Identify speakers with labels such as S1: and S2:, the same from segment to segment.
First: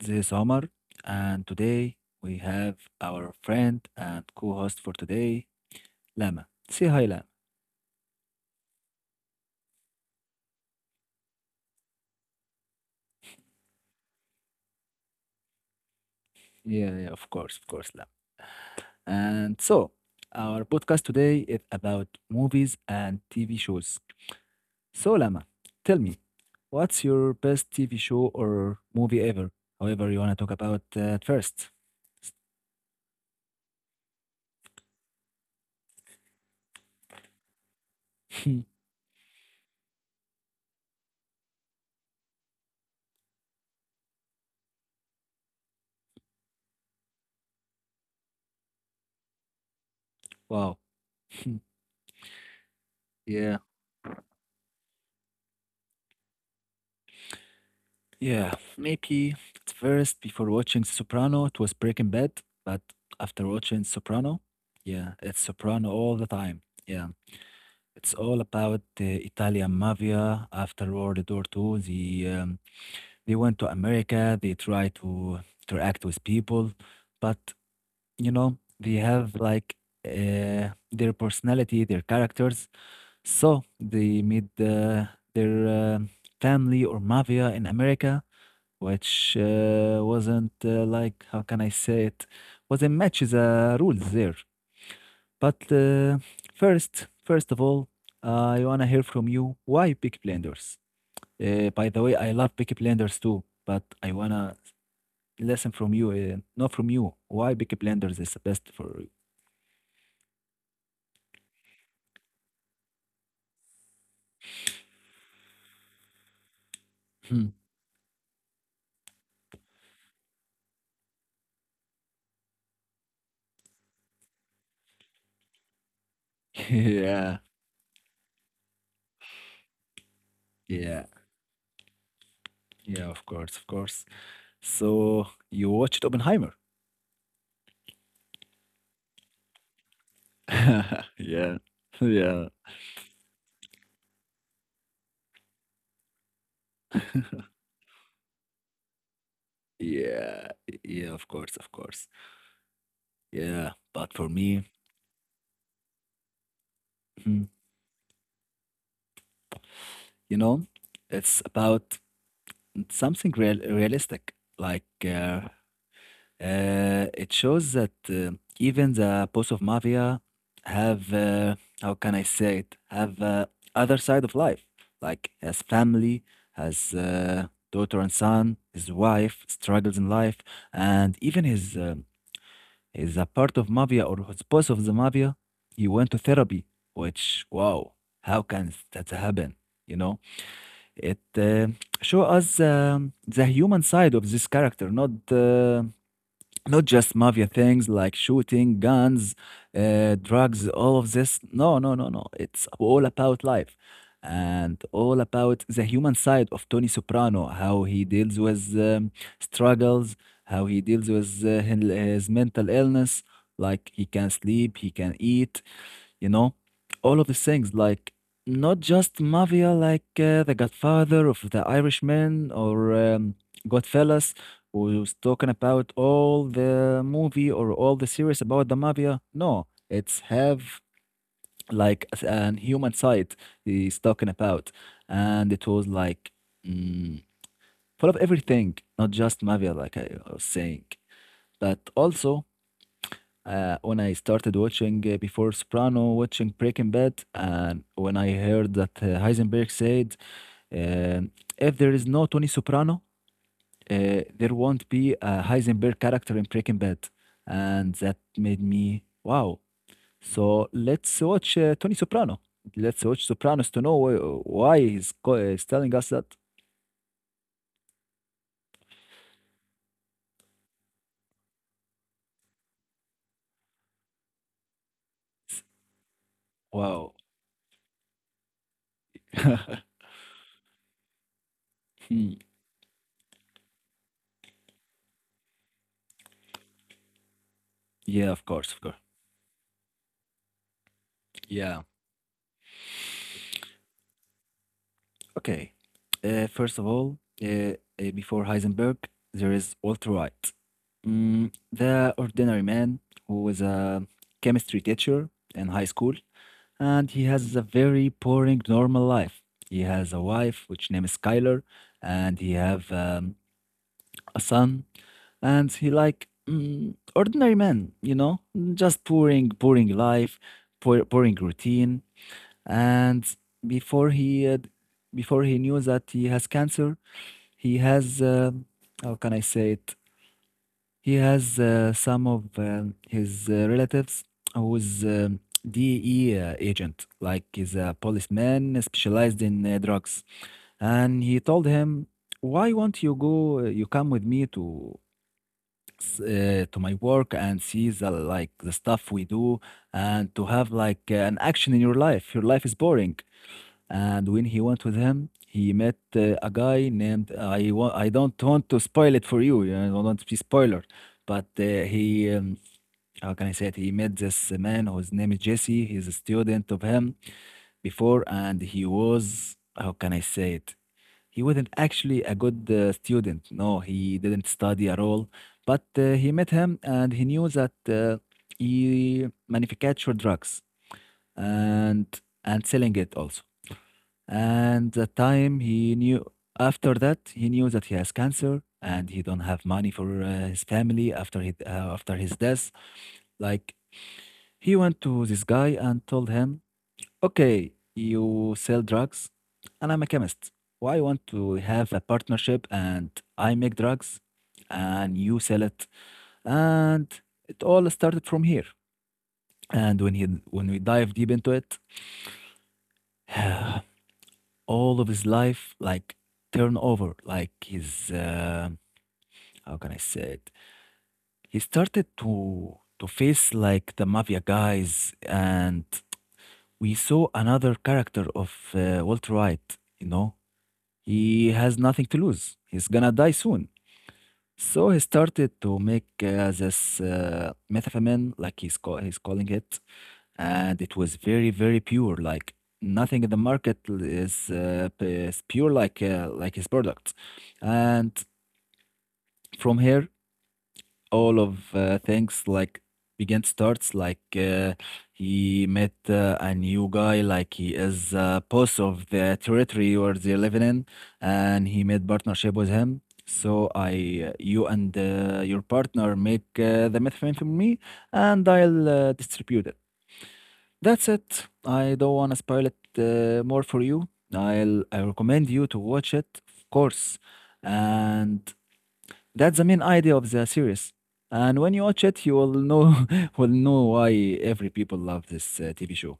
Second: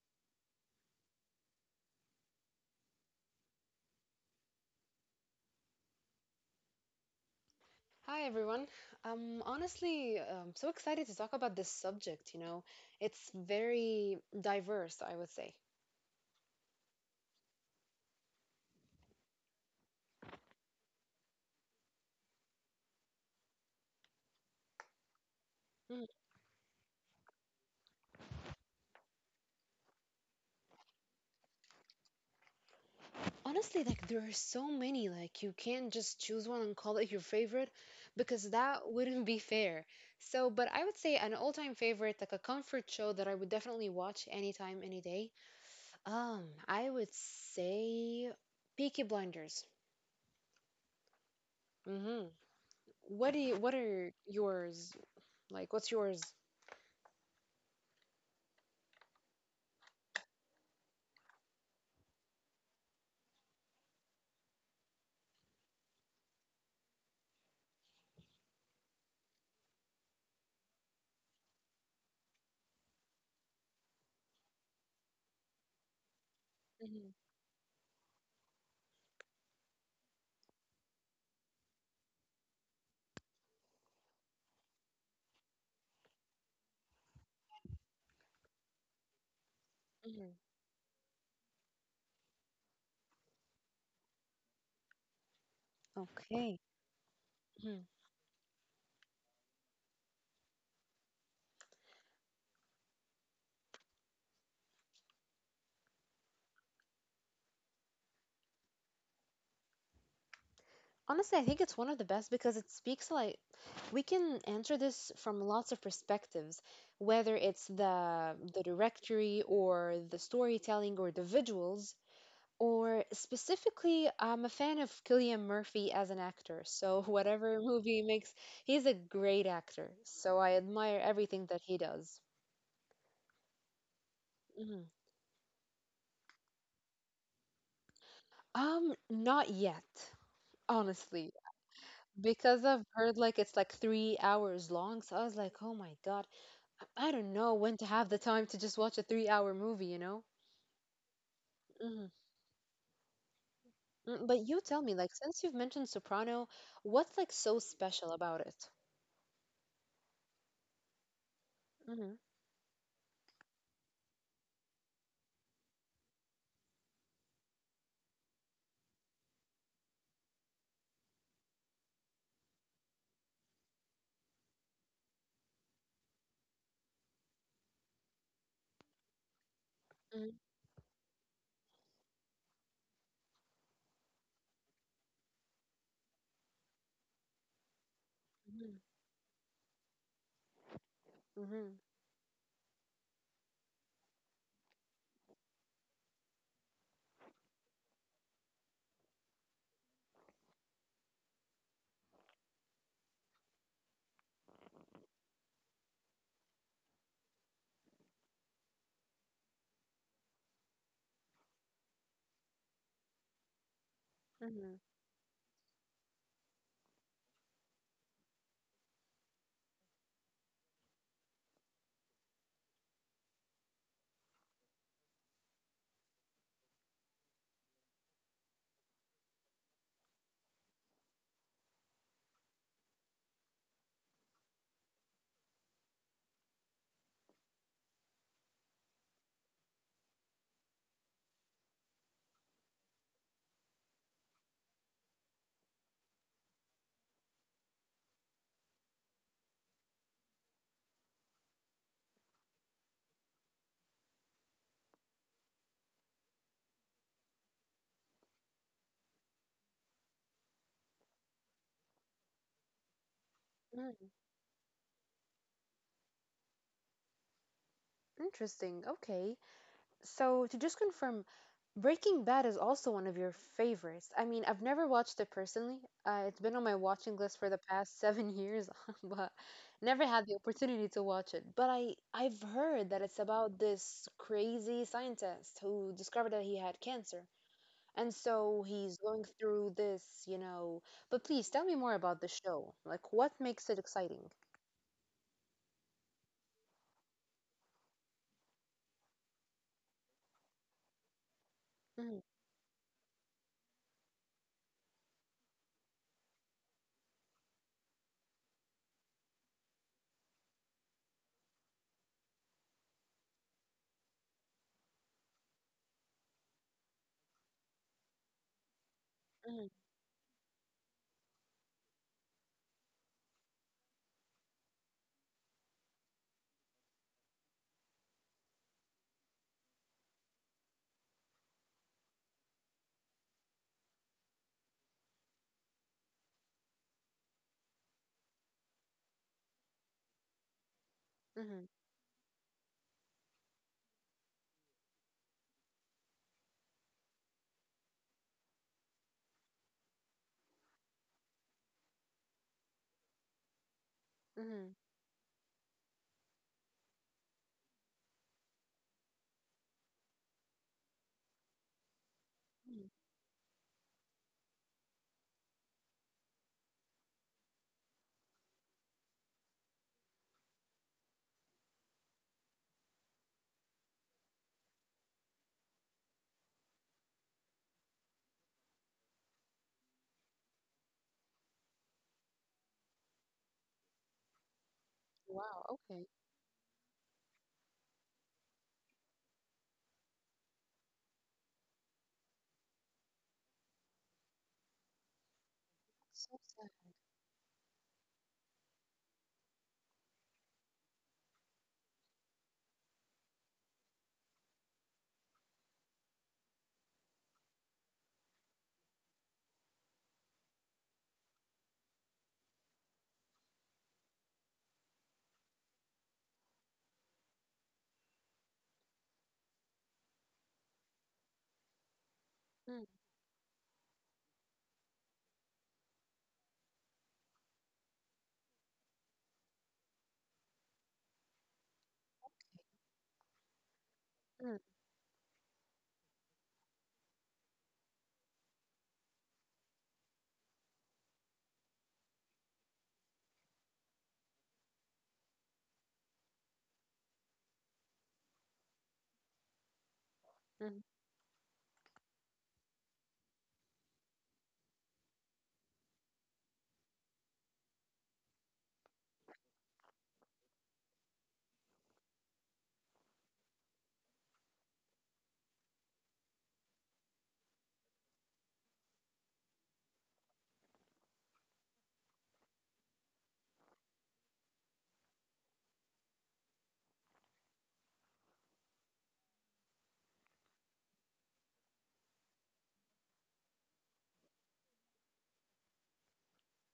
S1: This is Omar, and today we have our friend and co host for today, Lama. Say hi, Lama.
S2: Hi everyone. I'm honestly so excited to talk about this subject, you know. It's very diverse, I would say.
S1: Yeah, yeah, of course, Lama. And so, our podcast today is about movies and TV shows. So, Lama, tell
S2: Mm.
S1: me, what's your best TV show or movie ever? However, you want to talk about at first.
S2: Honestly, like there are so many, like you can't just choose one and call it your favorite because that wouldn't be fair. So, but I would say an all-time favorite, like a comfort show that I would definitely watch anytime, any day. I would say Peaky Blinders.
S1: wow.
S2: Mm-hmm. What are
S1: Yeah.
S2: yours? Like, what's yours?
S1: Yeah, maybe at first before watching Soprano, it was Breaking Bad, but after watching Soprano, yeah, it's Soprano all the time. Yeah, it's all about the Italian mafia after World War II. They went to America. They try to interact with
S2: Mm-hmm.
S1: people, but you know they have, like, their personality, their characters. So they meet their family or mafia in America, which wasn't, like, how can I say it, wasn't matches rules there. But
S2: Okay.
S1: first,
S2: Mhm.
S1: first of all, I wanna hear from you why Peaky Blinders. By the way, I love Peaky Blinders too, but I wanna listen from you, not from you. Why Peaky Blinders is the best for you?
S2: Honestly, I think it's one of the best because it speaks like we can answer this from lots of perspectives, whether it's
S1: Hmm.
S2: the directory or the storytelling or the visuals, or specifically, I'm a fan of Cillian Murphy as an actor. So whatever
S1: yeah,
S2: movie he makes, he's a great actor. So I admire everything that
S1: yeah,
S2: he does.
S1: yeah. Of course, of course.
S2: Mhm.
S1: So you watched Oppenheimer?
S2: Not yet, honestly,
S1: yeah,
S2: because I've
S1: yeah,
S2: heard like it's like 3 hours long. So I was like, oh my God. I don't know when to have the time to just watch a 3-hour movie, you know?
S1: yeah, yeah. Of
S2: Hmm.
S1: course, of course. Yeah,
S2: But you
S1: but
S2: tell
S1: for
S2: me, like,
S1: me,
S2: since you've mentioned Soprano, what's like so
S1: hmm,
S2: special about it?
S1: you know, it's
S2: Mm-hmm.
S1: about something realistic. Like, it shows that, even the boss of mafia have, how can I say it? Have other side of life. Like has family, has, daughter and son, his wife struggles in life, and even his, is a part of mafia or was part of the mafia, he went to therapy, which, wow,
S2: Mm-hmm.
S1: how can that happen? You know,
S2: Mm-hmm.
S1: it, show us, the human side of this character, not, not just mafia things like shooting, guns, drugs, all of this. No, no, no, no. It's all about life and all about the human side of Tony Soprano, how he deals with, struggles, how he deals with, his mental illness. Like he can sleep, he can eat, you know all of these things, like, not just mafia like, the godfather of the irishman, or, godfellas, who's talking about all the movie or all the series about the mafia. No, it's have like an human side he's talking about, and it was like, mm, full of everything, not just mafia like I was saying, but also, when I started watching, before Soprano, watching Breaking Bad, and when I heard that, Heisenberg said, uh, if there is no Tony Soprano, there won't be a Heisenberg character in Breaking Bad. And that made me, wow. So let's watch, Tony Soprano. Let's watch
S2: Mm-hmm.
S1: Sopranos to know why he's telling us that.
S2: Interesting. Okay. So, to just confirm, Breaking Bad is also one of your favorites. I mean, I've never watched it personally. It's been on my watching list for the
S1: Wow.
S2: past 7 years, but never had the opportunity to watch it. But I've heard
S1: Hmm.
S2: that it's about this crazy scientist who discovered that he had cancer. And so
S1: Yeah,
S2: he's
S1: of
S2: going
S1: course, of course.
S2: through this. But please tell me more about the
S1: Yeah.
S2: show. Like, what makes it exciting?
S1: Okay. First of all, before Heisenberg, there is Walter White,
S2: Mm,
S1: the ordinary man who was a chemistry teacher in high school, and he has a very boring normal life. He has a wife which name is Skyler, and he have, a son, and he like, ordinary man, you know, just
S2: mm,
S1: boring, boring life, poor, boring routine. And before he uh, before he knew that he has cancer, he has, how can I say it, he has, some of his, relatives who is DE, agent, like he's a policeman specialized in, drugs.
S2: mm,
S1: And he told him, why won't you come with me to to my work and see the, like, the stuff we do, and to have like an action in your life, your life is boring.
S2: mm,
S1: And when he went with him, he met, a guy named I don't want to spoil it for you. I don't want to be spoiler, but, he.
S2: mm.
S1: How can I say it? He met this man whose name is Jesse. He's a student of him before, and he was. How can I say it? He wasn't actually a good, student. No, he didn't study at all. But, he met him, and he knew that, he manufactured drugs, and selling it also. And the
S2: Wow, okay.
S1: time he knew, after that, he knew that he has cancer and he don't have money for, his family after he, after his death. Like, he went to this guy
S2: So
S1: and
S2: sad.
S1: told him, okay, you sell drugs and I'm a chemist, why want to have a partnership, and I make drugs and you sell it. And it all started from here. And when we dive deep into it, all of his life, like, turn over, like, his, how can I say it, he started
S2: Mm,
S1: to
S2: okay,
S1: to face like the mafia guys. And we saw another character of, Walter White. You know he has nothing to lose, he's gonna die soon.
S2: mm.
S1: So he started to make, this, methamphetamine, like he's calling it. And it was very, very pure, like, nothing in the market is pure like, like his products. And from here,
S2: Mhm.
S1: all of, things, like, began starts, like, he met, a new guy, like, he is, boss of the territory where they're living in. And he made partnership with him, so, I, you and, your partner make, the methamphetamine, and I'll, distribute it. That's it. I don't want to spoil it, more for you. I recommend you to watch it, of course. And that's the main idea of the series. And when you watch it, you will know, will know why every people love this, TV show.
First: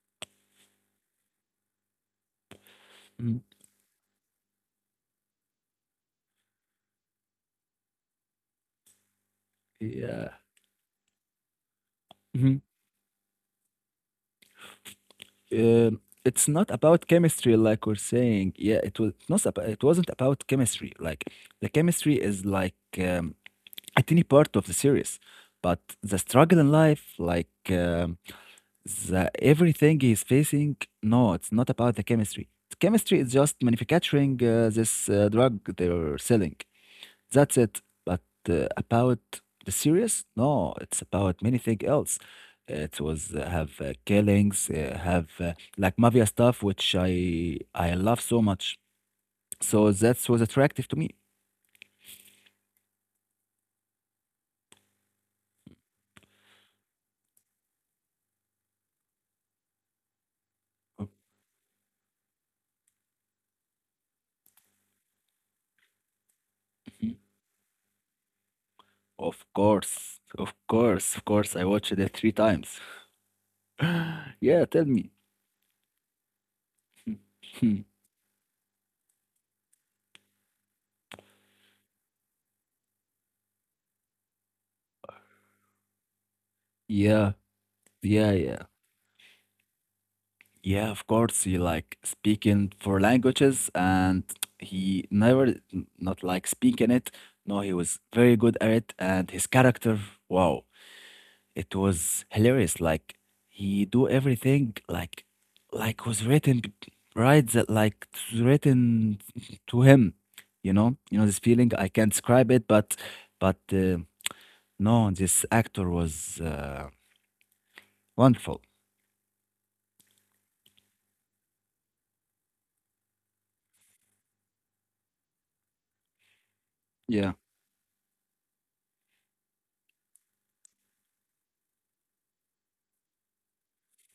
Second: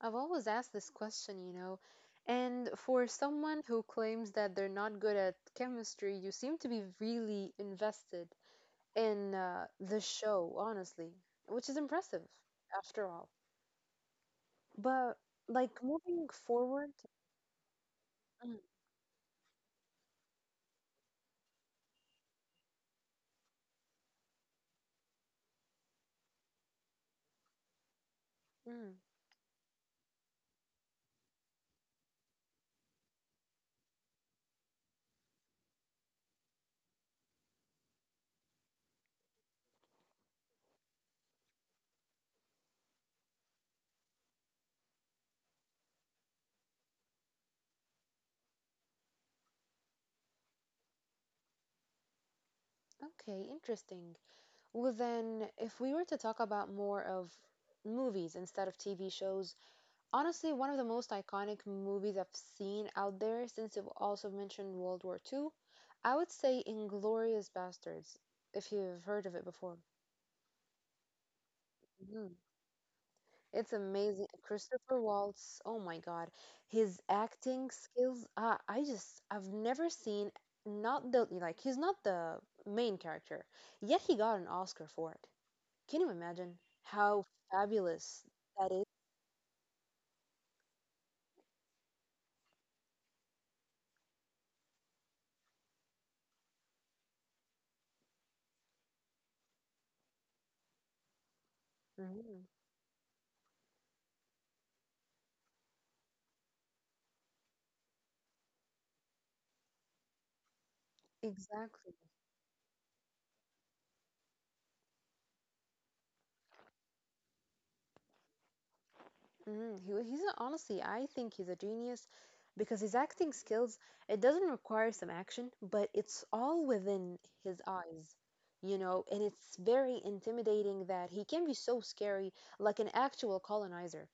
S2: I've always asked this question. And for
S1: Mm,
S2: someone who claims that they're not good at chemistry, you seem to be really invested in the
S1: yeah.
S2: show, honestly, which is impressive
S1: Mhm.
S2: after all. But like moving
S1: It's not
S2: forward,
S1: about chemistry like we're saying.
S2: mm,
S1: Yeah, it was not about, it wasn't about chemistry. Like, the chemistry is like, a tiny part of the series, but the struggle in life, like.
S2: mm,
S1: The everything he's facing, no, it's not about the chemistry. Chemistry is just manufacturing, this, drug they're selling. That's it. But, about the serious, no, it's about many things else. It was, have, killings, have, like, mafia stuff, which I love so much, so that was attractive to me.
S2: okay, interesting. Well, then, if we were to talk about more of movies instead of TV shows, honestly, one of the most iconic movies I've seen out there, since you've also mentioned World War II, I would say Inglorious Bastards, if you've heard of it
S1: Of
S2: before.
S1: course, of course, of course, I watched it three
S2: Mhm.
S1: times.
S2: It's amazing.
S1: yeah, tell
S2: Christopher
S1: me.
S2: Waltz, oh my God, his acting skills, I just, I've never seen, not the, like, he's not the main character, yet he got an Oscar for it. Can you imagine how
S1: yeah,
S2: fabulous
S1: yeah, yeah.
S2: that is?
S1: Yeah, of course. He like speaking four languages and he never, not like speaking it. No, he was very good at it, and his character, wow, it was
S2: Mhm.
S1: hilarious. Like, he do everything like was written right that, like, it's written to him, you know? You know this feeling, I
S2: Exactly.
S1: can't describe it, but but uh, no, this actor was, wonderful.
S2: Honestly, I think he's a genius because his acting skills, it doesn't require some action, but it's all within
S1: Yeah.
S2: his eyes, you know, and it's very intimidating that he can be so scary, like an actual colonizer.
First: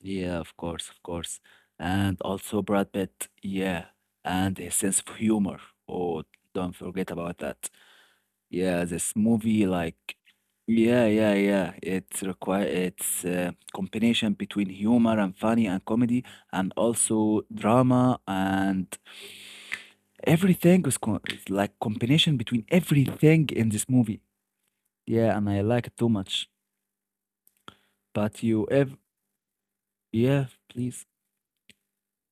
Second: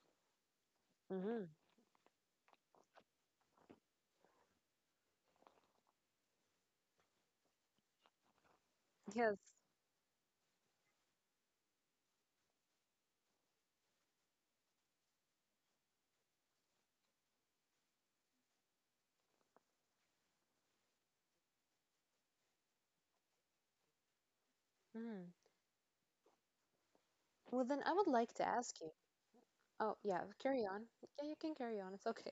S1: Yeah, of course, of course.
S2: Mm-hmm.
S1: And also Brad Pitt, yeah, and his sense of humor. Oh, don't forget about that. Yeah, this
S2: Yes.
S1: movie, like, yeah, yeah, yeah. It's a combination between humor and funny and comedy, and also drama, and everything is like combination between everything in this movie.
S2: Mm.
S1: Yeah, and I like it too much.
S2: Well, then I would like
S1: But
S2: to
S1: you
S2: ask you.
S1: ev
S2: Oh, yeah,
S1: Yeah,
S2: carry on.
S1: please.
S2: Yeah, you can carry on. It's okay.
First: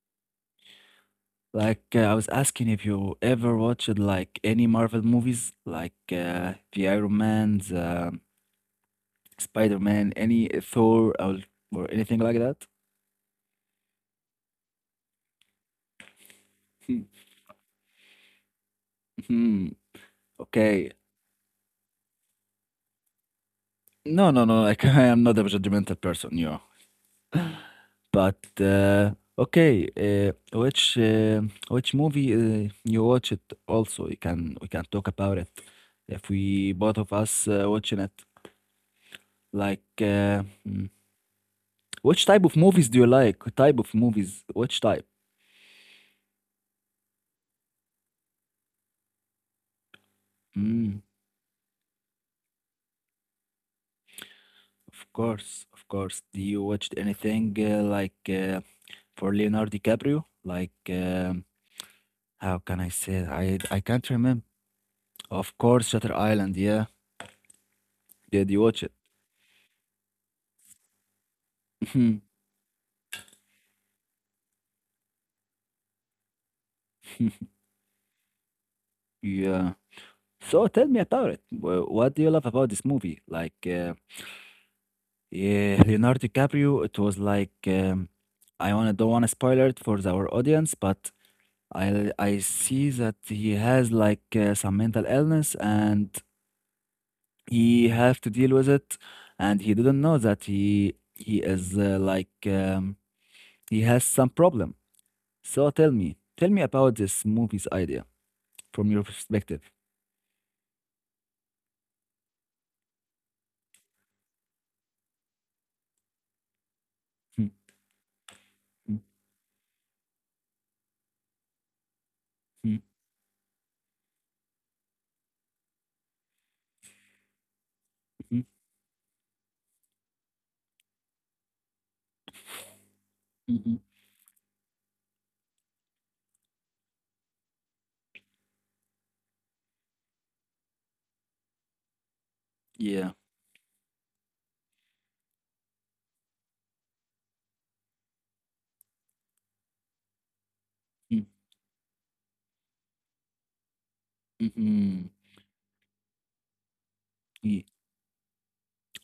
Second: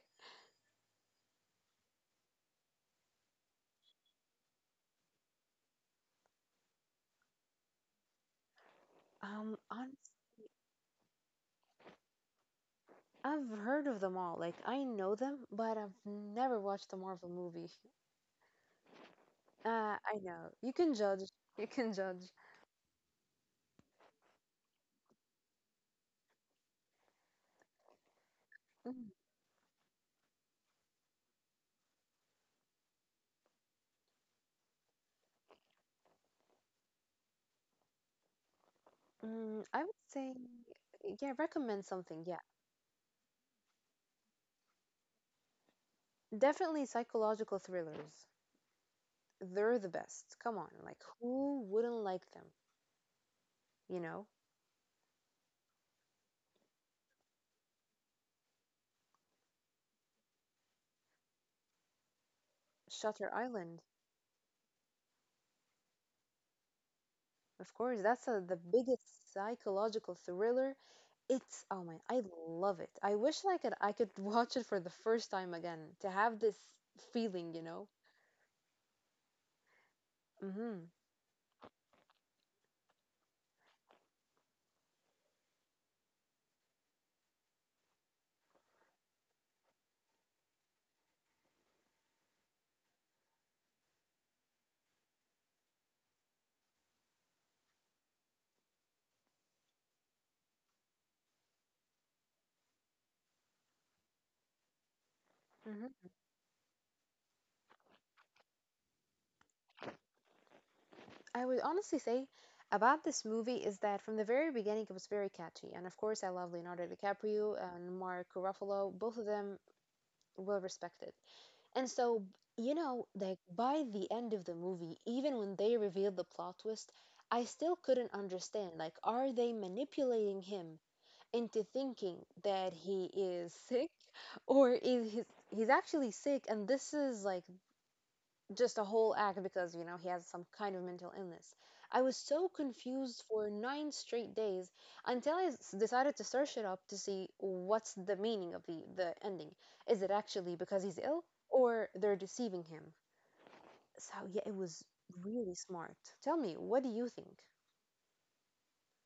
S1: Like, I was asking if you ever watched like any Marvel movies, like, the Iron Man's,
S2: Honestly,
S1: Spider-Man, any Thor, or anything like that?
S2: I've heard of them all. Like, I know them, but I've never watched a
S1: Hmm,
S2: Marvel movie.
S1: hmm.
S2: Uh, I know. You
S1: Okay.
S2: can judge. You can judge.
S1: No, no, no. Like, I am not a judgmental person. But,
S2: Mm,
S1: okay, which, which movie, you watch it also? You can we can talk about it if we, both of us, watching it.
S2: I
S1: Like,
S2: would say, yeah, recommend something.
S1: which
S2: Yeah.
S1: type of movies do you like? Type of movies? Which type?
S2: Definitely psychological thrillers. They're the best. Come on.
S1: Mm,
S2: Like, who wouldn't like them? You know?
S1: of course, of course. Do you watch anything, like, for Leonardo DiCaprio? Like, how can I say
S2: Shutter
S1: it? I
S2: Island.
S1: I can't remember. Of course, Shutter Island. Yeah,
S2: Of course. That's
S1: did
S2: the
S1: you watch it?
S2: biggest psychological thriller. It's, oh my, I love it. I wish I could watch it for the first time again to have this feeling, you know?
S1: Yeah. So
S2: Mm-hmm.
S1: tell me about it. What do you love about this movie? Like, yeah, Leonardo DiCaprio. It was like, I wanna don't wanna spoil it for our audience, but I see that he has, like, some mental illness, and he have to deal with it, and he didn't know that he is, he has some problem. So tell me about this movie's idea from your perspective.
S2: I would honestly say about this movie is that from the very beginning it was very catchy, and of course I love Leonardo DiCaprio and Mark Ruffalo. Both of them well respected, and so
S1: Mm,
S2: you
S1: mm,
S2: know, like by the end of the movie, even when they revealed the plot twist, I still couldn't
S1: mm, mm,
S2: understand. Like, are they manipulating him into thinking that he is
S1: mm, mm.
S2: sick, or is he's actually sick, and this is like just a whole act because you know he has some kind of mental illness. I was so
S1: Yeah.
S2: confused for 9 straight days until decided to search it up to see what's the meaning of the ending. Is it actually because he's ill
S1: Mm,
S2: or they're deceiving him? So yeah,
S1: mm,
S2: it was
S1: mm.
S2: really smart. Tell me, what do you think?
S1: Ye-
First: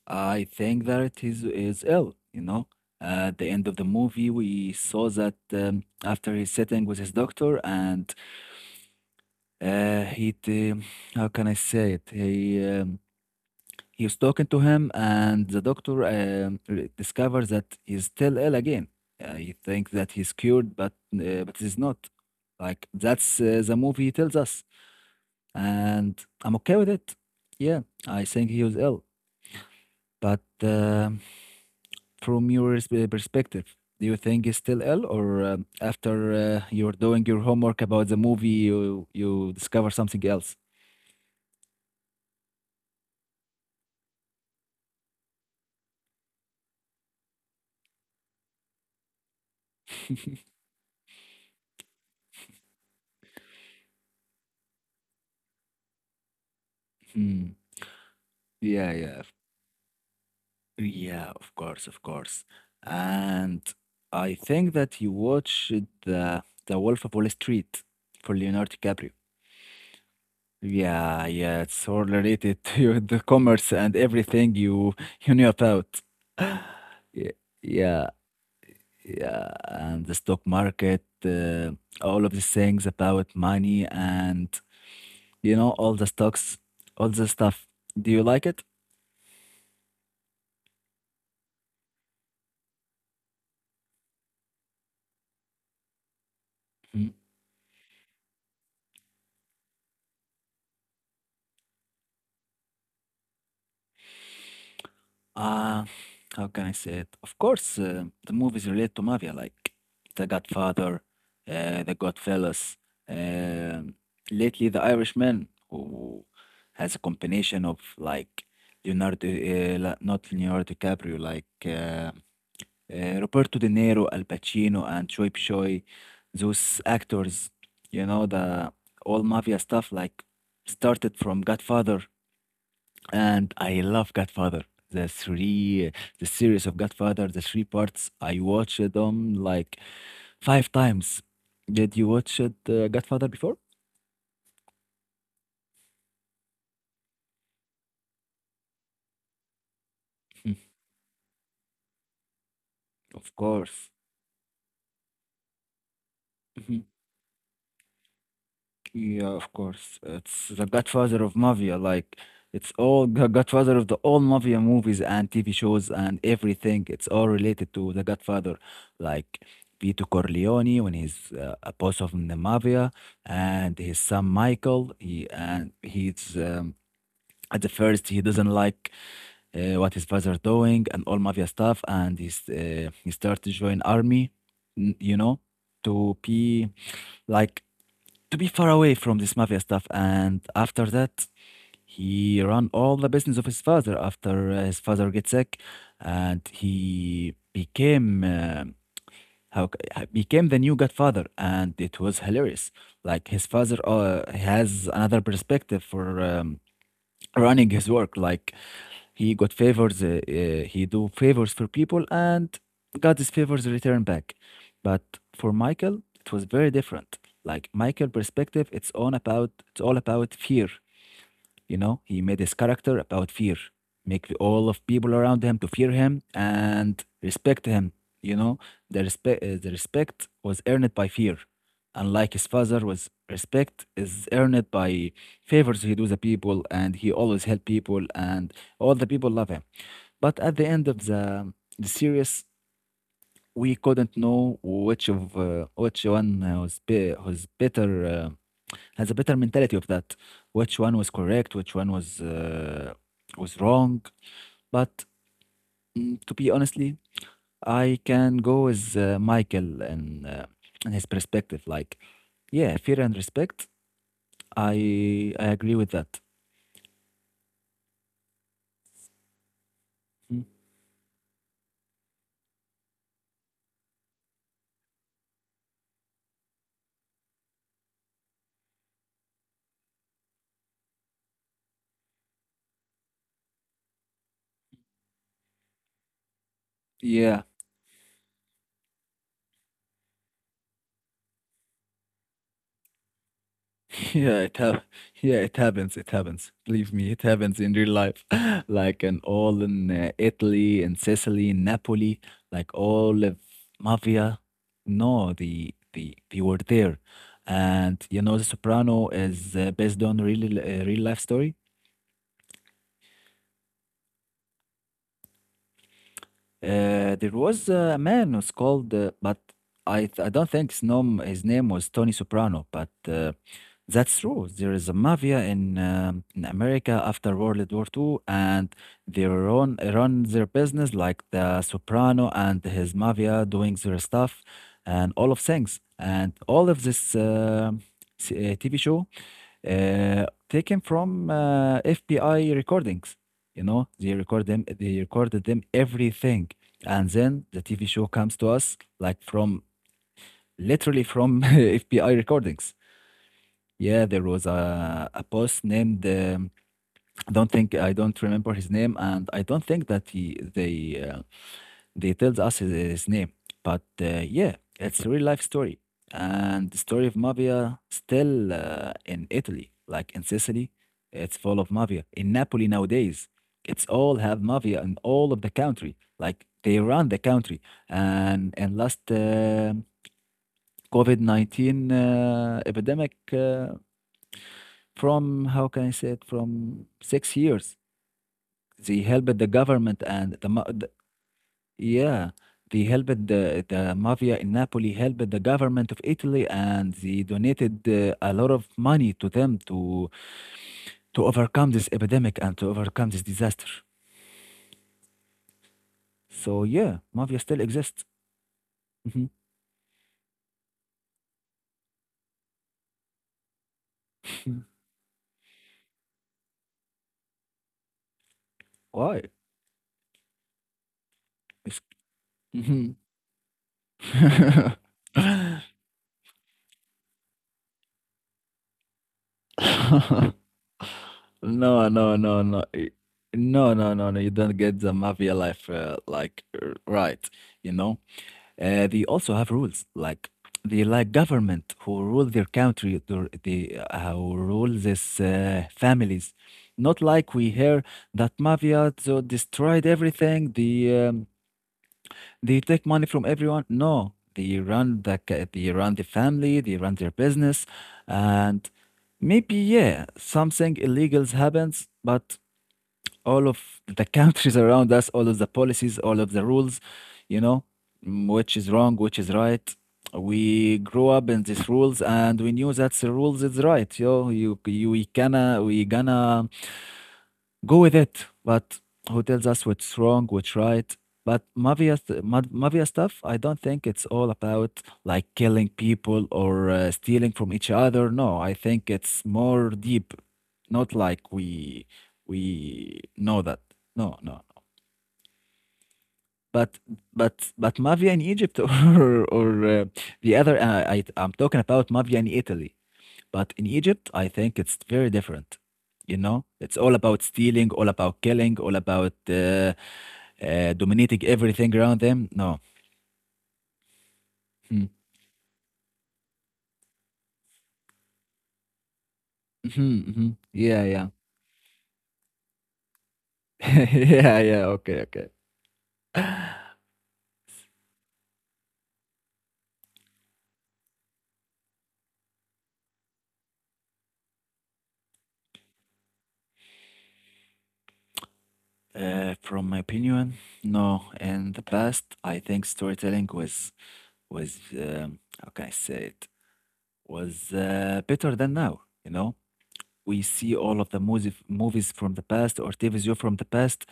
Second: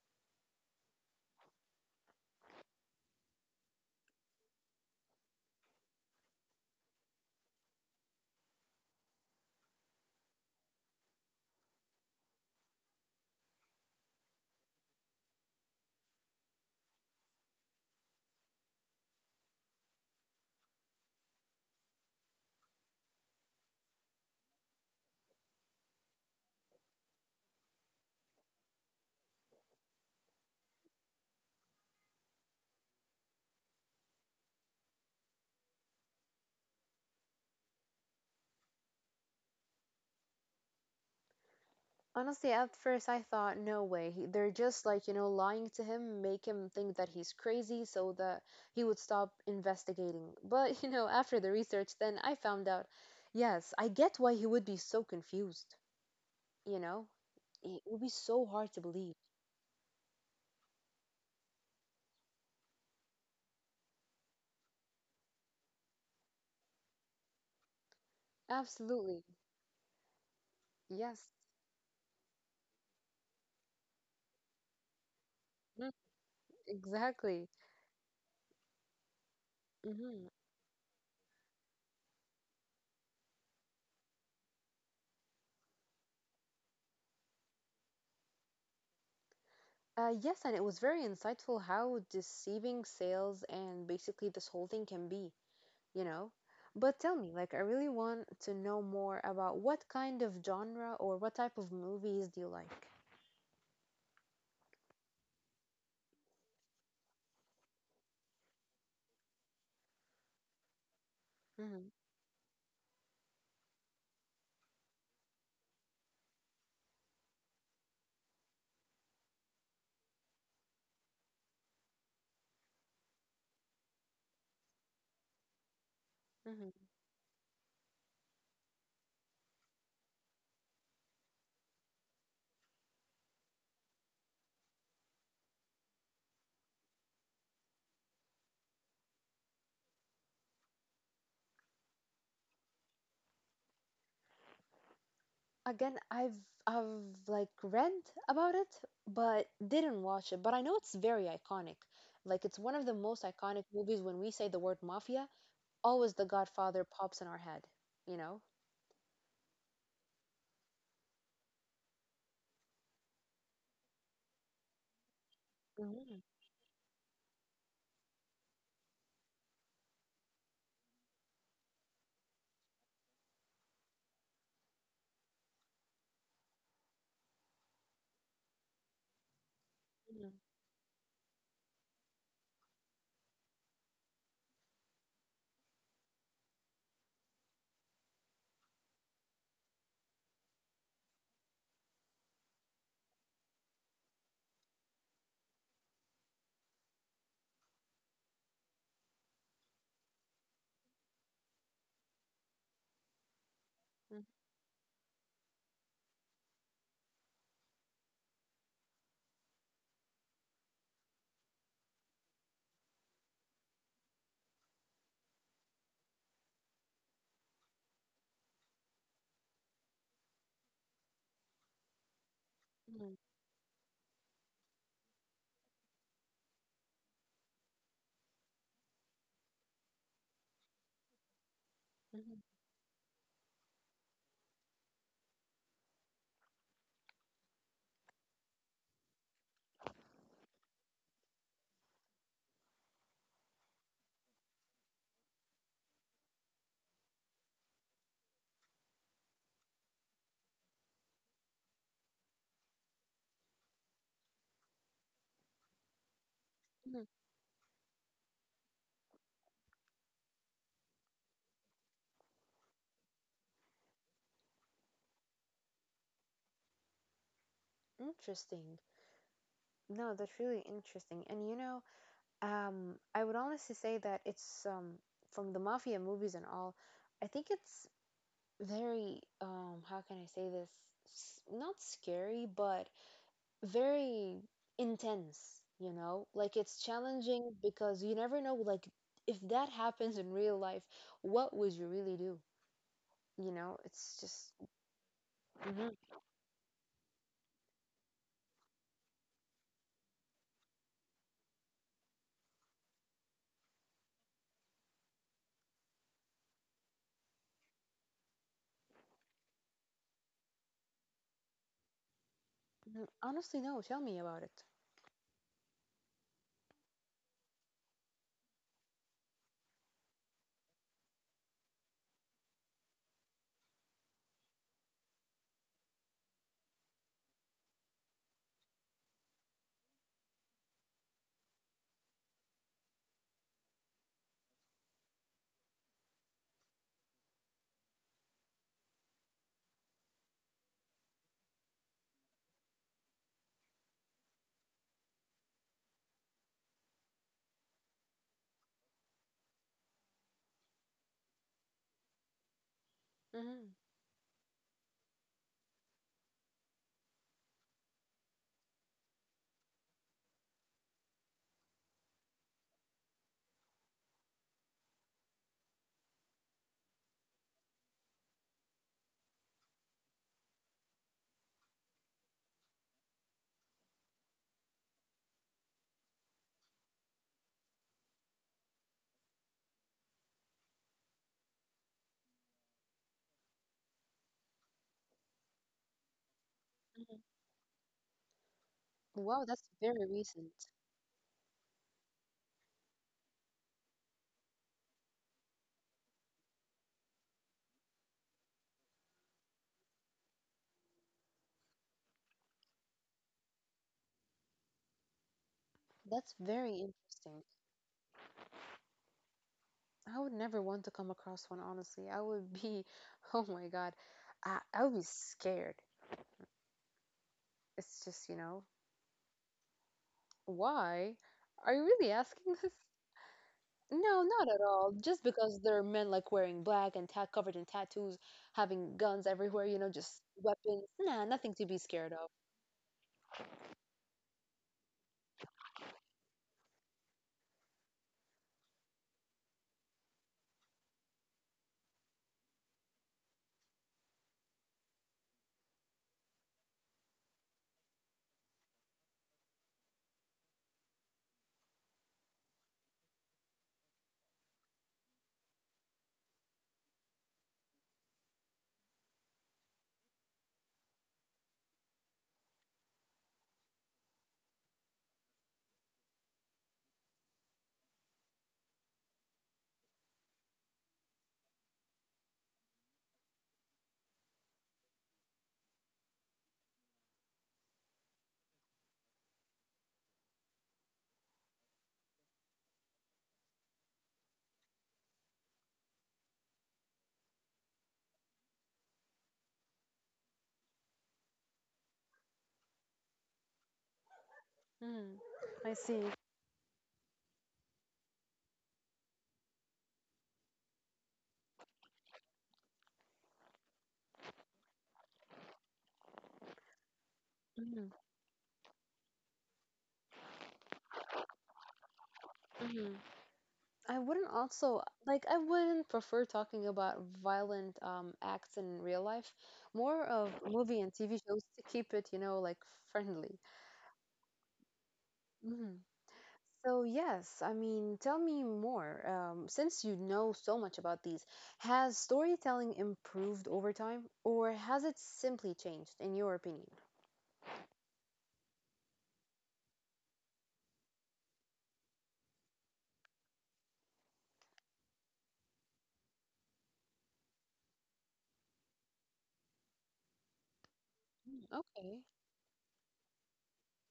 S1: I think that it is ill. At the end of the movie, we saw that, after he's sitting with his doctor and Uh, he t- how can I say it? He was talking to him, and the doctor, discovers that he's still ill again. He thinks that he's cured, but he's not. Like that's the movie tells us, and I'm okay with it. Yeah, I think he was ill, but from your perspective, do you think he's still ill, or after you're doing your homework about the movie, you discover something else?
S2: Honestly, at first I thought, no way. They're just like, you know, lying to him, make him think that he's crazy so that he would stop investigating. But, you know, after the research, then I found out, yes, I get why he would be so confused. You know,
S1: Hmm.
S2: it would be so hard to
S1: Yeah,
S2: believe.
S1: yeah, Yeah, of course, of course. And I think that you watched The Wolf of Wall Street for Leonardo DiCaprio.
S2: Absolutely.
S1: Yeah,
S2: Yes.
S1: yeah, it's all related to the commerce and everything you knew
S2: Mm,
S1: about. Yeah,
S2: exactly.
S1: yeah, yeah, and the
S2: Hmm.
S1: stock market, all of these things about money and you know all the stocks, all the stuff. Do you like it?
S2: Yes, and it was very insightful how deceiving sales and basically this whole thing can be. you know. But tell me, like, I really want to know more about what kind of genre or what type of movies do you like?
S1: Uh, how can I say it? Of course, the movies relate to mafia, like The Godfather,
S2: Hmm.
S1: The Godfellas. Um Lately, The Irishman, who has a combination of like Leonardo, not Leonardo DiCaprio, like Roberto De Niro, Al Pacino, and Choi Choi, those
S2: Hmm.
S1: actors. You know the all mafia stuff like started from Godfather, and I love Godfather. The three, the series of Godfather, the three parts. I watched them like 5 times. Did you watch it, Godfather before?
S2: Again, I've like read about it, but didn't watch it.
S1: Mm.
S2: But I know it's very iconic. Like, it's one of the most
S1: Of
S2: iconic
S1: course.
S2: movies. When we say the word mafia, always The
S1: Mm-hmm.
S2: Godfather pops in our head, you know.
S1: Yeah, of course. It's the godfather of mafia. Like, it's all the godfather of the all mafia movies and TV shows and
S2: Mhm,
S1: everything. It's all related to the godfather. Like, Vito Corleone, when he's a boss of the mafia, and his son Michael. He's at the first he doesn't like what his
S2: mhm,
S1: father doing and all mafia stuff, and he starts to join army. You know, to be like to be far away from this mafia stuff. And after that, he run all the business of his father after his father gets sick, and he became the new godfather, and it was hilarious. Like his father
S2: mhm,
S1: has another perspective for running his work. Like he got favors. He do favors for people, and got his favors returned back. But for Michael, it was very different. Like Michael' perspective, it's all about fear. You know, he made his character
S2: mhm,
S1: about fear, make all of people around him to fear him and respect him. You know, the respect was earned by fear. Unlike
S2: mhm,
S1: his father, was respect is earned by favors he do the people, and he always help people, and all the people love him. But at the end of the series, we couldn't know which of which one was better has a better mentality of that. Which one was correct? Which one was wrong? But to be honestly,
S2: mhm.
S1: I can go with Michael and and his perspective. Like, yeah, fear and respect. I I agree with that.
S2: Interesting. No, that's
S1: Mm.
S2: really interesting. I would honestly say that it's from the mafia movies and all. I think it's very how can I say this? Not scary, but very intense. You know, like it's challenging
S1: Yeah.
S2: because you never know. Like if that happens in real life, what would you really do? You know, it's just.
S1: Yeah, it hap- yeah,
S2: Mhm,
S1: it happens. It happens. Believe me, it happens in real life. Like and all in Italy, in Sicily, in Napoli, like all of mafia. No, they were there, and you know, The Soprano is based on real real life story.
S2: mhm. Honestly, no. Tell me about it.
S1: There was a man who's called, but I don't think his name was Tony Soprano, but that's true. There is a mafia in America after World War Two, and they run their business like the Soprano and his mafia doing their stuff and all of things and all of this TV show taken from FBI recordings. You know, they record them. They recorded them everything, and then the TV show comes to us like from literally from FBI recordings.
S2: Hmm.
S1: Yeah, there was a boss named. I don't remember his name, and I don't think that he they tells us his name, but yeah, it's a real life story, and the story of mafia still in Italy, like in Sicily, it's full of mafia. In Napoli nowadays, it's all have mafia in all of the country, like they run the country. And last COVID-19 epidemic from how can I say it from
S2: Hmm.
S1: 6 years, they helped the
S2: Wow, that's
S1: government
S2: very
S1: and the,
S2: recent.
S1: ma- the Yeah, they helped the mafia in Napoli, helped the government of Italy, and they donated a lot of money to them to overcome this epidemic and to overcome this disaster.
S2: That's
S1: So
S2: very
S1: yeah, mafia
S2: interesting.
S1: still exists. Mhm.
S2: I would never want to come across one, honestly. I would be, oh my God, I, I would be scared. It's just, you know,
S1: Why?
S2: why? Are
S1: It's-
S2: you really asking this?
S1: Mhm.
S2: No, not at all. Just because there are men like wearing black and ta covered in tattoos, having guns everywhere, you know, just weapons. Nah, nothing to be scared
S1: No,
S2: of.
S1: no, no, no. No, no, no, no. You don't get the mafia life like right, you know? They also have rules like they like government who rule their country, they who rule these families. Not like we hear that mafia so destroyed everything. They they take money from everyone. No, they run they run the family, they run their business, and maybe yeah, something illegals happens, but all of the countries around us, all of the policies, all of the rules, you know, which is wrong, which is right. We grew up in these rules and we knew that's the rules is right. Yo, you we gonna go with it. But who tells us what's wrong, what's right? But mafia, mafia stuff, I don't think it's all about like killing people or stealing from each other. No, I think it's more deep, not like we know that. No, no.
S2: Mm, I see.
S1: But but mafia in Egypt or the other. I'm talking about mafia in Italy. But in Egypt, I think it's very different. You know, it's all about stealing, all
S2: Mm-hmm,
S1: about killing, all about dominating everything around them. No.
S2: mm-hmm. I wouldn't also
S1: Mm.
S2: like I wouldn't prefer talking about violent acts in real life.
S1: Mhm,
S2: More of
S1: mhm.
S2: movie
S1: Yeah,
S2: and
S1: yeah.
S2: TV shows to keep it, you know, like friendly.
S1: Yeah, yeah. Okay, okay.
S2: Hmm. So yes, I mean, tell me more. Since you know so much about these, has storytelling improved over time, or has it simply changed, in your opinion?
S1: From my opinion, no. In the past, I think storytelling was how can I say it was better than now. You know, we see all of the movies
S2: Mm,
S1: movies
S2: okay.
S1: from the past or TV show from the past.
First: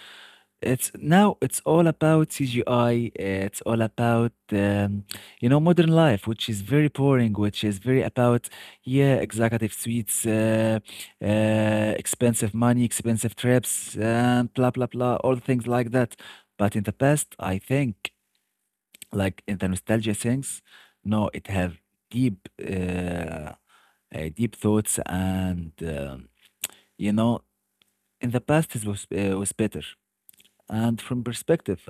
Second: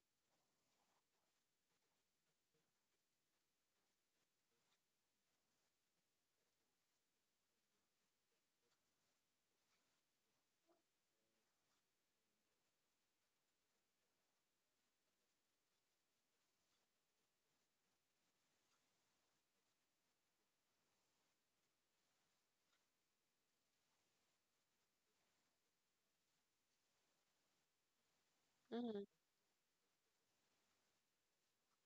S1: It's now it's all about CGI. It's all about you know modern life, which is very boring, which is very about yeah executive suites, expensive money, expensive trips, and blah blah blah, all things like that. But in the past, I think like in the nostalgia things, no, it have deep deep thoughts and you know in the past it
S2: Hmm.
S1: was better. And from perspective,